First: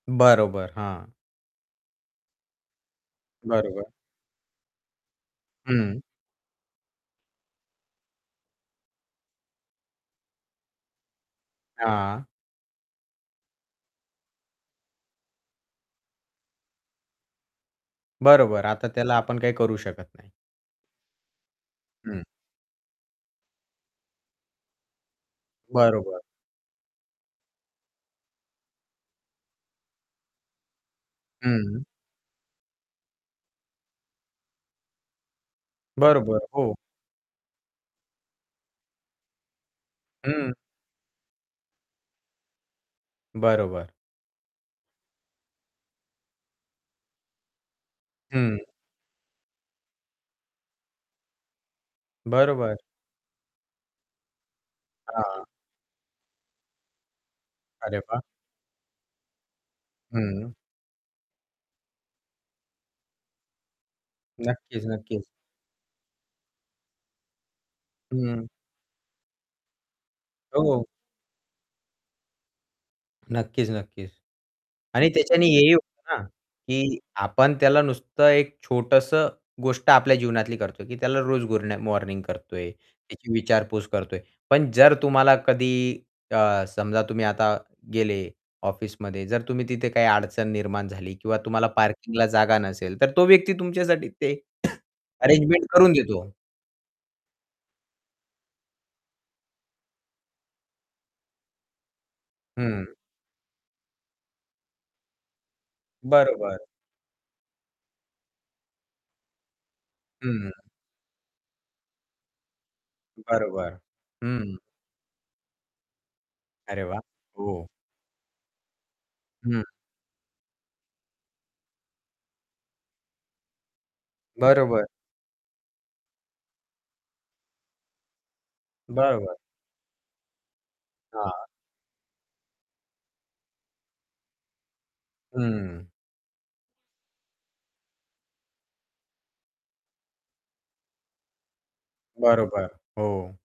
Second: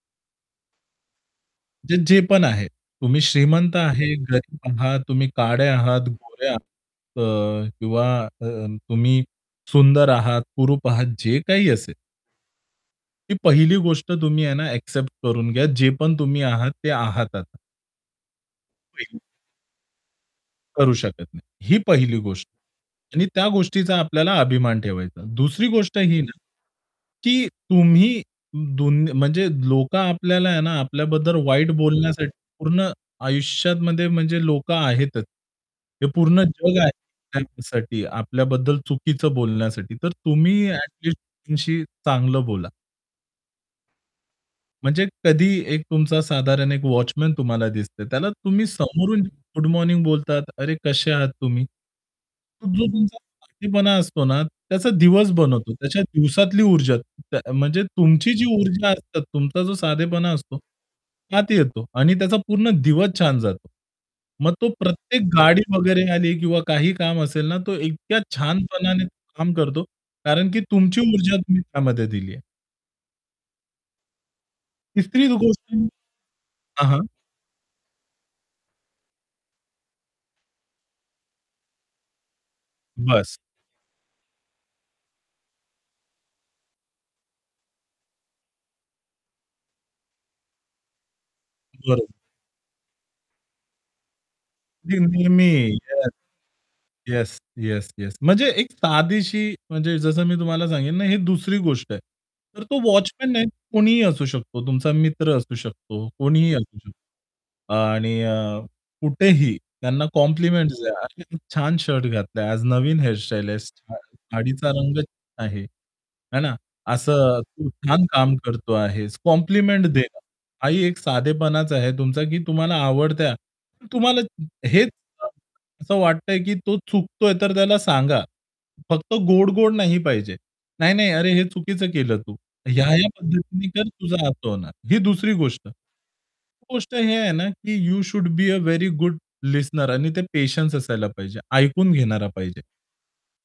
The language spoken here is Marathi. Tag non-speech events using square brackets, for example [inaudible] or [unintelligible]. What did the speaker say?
बरोबर, हां. जे जे पण आहे. तुम्ही श्रीमंत बरोबर. आहात, गरीब आहात, तुम्ही काळे हं. आहात, गोरे आहात क किंवा अ, तुम्ही सुंदर आहात, कुरूप आहात जे काही असेल. हां. ही पहिली गोष्ट तुम्ही आहे ना एक्सेप्ट करून घ्या, जे पण तुम्ही आहात ते आहात आता. बरोबर. आता त्याला [unintelligible] आपण काही करू शकत नाही. करू शकत नाही. ही पहिली हं. गोष्ट आहे. आणि त्या गोष्टीचा आपल्याला अभिमान ठेवायचा. दुसरी गोष्ट ही बरोबर. ना, की तुम्ही 2 म्हणजे लोक आपल्याला आहे ना, आपल्याबद्दल वाईट हं. बोलण्यासाठी पूर्ण आयुष्यामध्ये म्हणजे लोक आहेतच. हे बरोबर, पूर्ण हो. जग आहे त्याचसाठी आपल्याबद्दल चुकीचं बोलण्यासाठी, तर हं. तुम्ही ॲटलिस्ट त्यांच्याशी चांगलं बोला. बरोबर. म्हणजे कधी एक तुमचा साधारण 1 वॉचमन तुम्हाला दिसतो. त्याला हं. तुम्ही समोरून गुड मॉर्निंग बोलतात, "अरे, कसे आहात तुम्ही?" तो बरोबर. जो तुमचा साधेपणा असतो ना, त्याचा दिवस हां. बनवतो. त्या दिवसातली ऊर्जा त्या म्हणजे अरे वाह! तुमची जी ऊर्जा असतात, तुमचा जो साधेपणा हं. असतो त्यात येतो. आणि त्याचा पूर्ण दिवस छान जातो. मग तो नक्कीच, प्रत्येक नक्कीच. गाडी वगैरे आली किंवा काही काम असेल ना, तो इतक्या हं. छानपणाने काम करतो. कारण की हो. तुमची ऊर्जा तुम्ही त्यामध्ये दिली आहे. नक्कीच, नक्कीच. आणि 3री त्याच्याने हेही गोष्ट होतं ना, हां, की हां. आपण त्याला नुसतं एक छोटंसं गोष्ट आपल्या जीवनातली करतोय, की त्याला रोज गुरन मॉर्निंग करतो आहे. त्याची बसं. विचारपूस करतो आहे. पण जर तुम्हाला कधी अ, समजा तुम्ही आता गेले ऑफिसमध्ये जर तुम्ही तिथे काही अडचण निर्माण झाली किंवा तुम्हाला बरोबर. पार्किंगला जागा नसेल तर तो व्यक्ती तुमच्यासाठी ते [coughs] [unintelligible] अरेंजमेंट करून येस. देतो. Yes, yes, yes. म्हणजे एक साधीशी म्हणजे जसं मी तुम्हाला सांगेन ना, ही 2री गोष्ट आहे. तर तो हं. वॉचमन नाही कोणीही असू शकतो. तुमचा मित्र असू शकतो, कोणीही बरोबर. असू शकतो. अ, आणि अ, कुठेही त्यांना हं. कॉम्प्लिमेंट्स द्या. "अरे, किती छान शर्ट घातला आहे. आज नवीन हेअर स्टाईल केलेस बरोबर. छान, हं. साडीचा रंग" "छान आहे." आहे ना अरे वाह! असं. ओह. "तू छान काम करतो आहेस." हं. कॉम्प्लिमेंट देणं हाही एक साधेपणाच आहे तुमचा, की तुम्हाला आवडत्या तुम्हाला बरोबर. हेच, असं वाटतं आहे, की तो चुकतोय तर त्याला सांगा. फक्त बरोबर. गोड-गोड नाही पाहिजे. नाही, नाही, "अरे, हे हां. चुकीचं केलं तू. ह्या, ह्या पद्धतीने कर, तुझं असं होणार." ही 2री गोष्ट. हं. गोष्ट ही आहे ना, की you should be a very good listener आणि ते पेशन्स असायला पाहिजे ऐकून घेणारा पाहिजे. बरोबर. हो.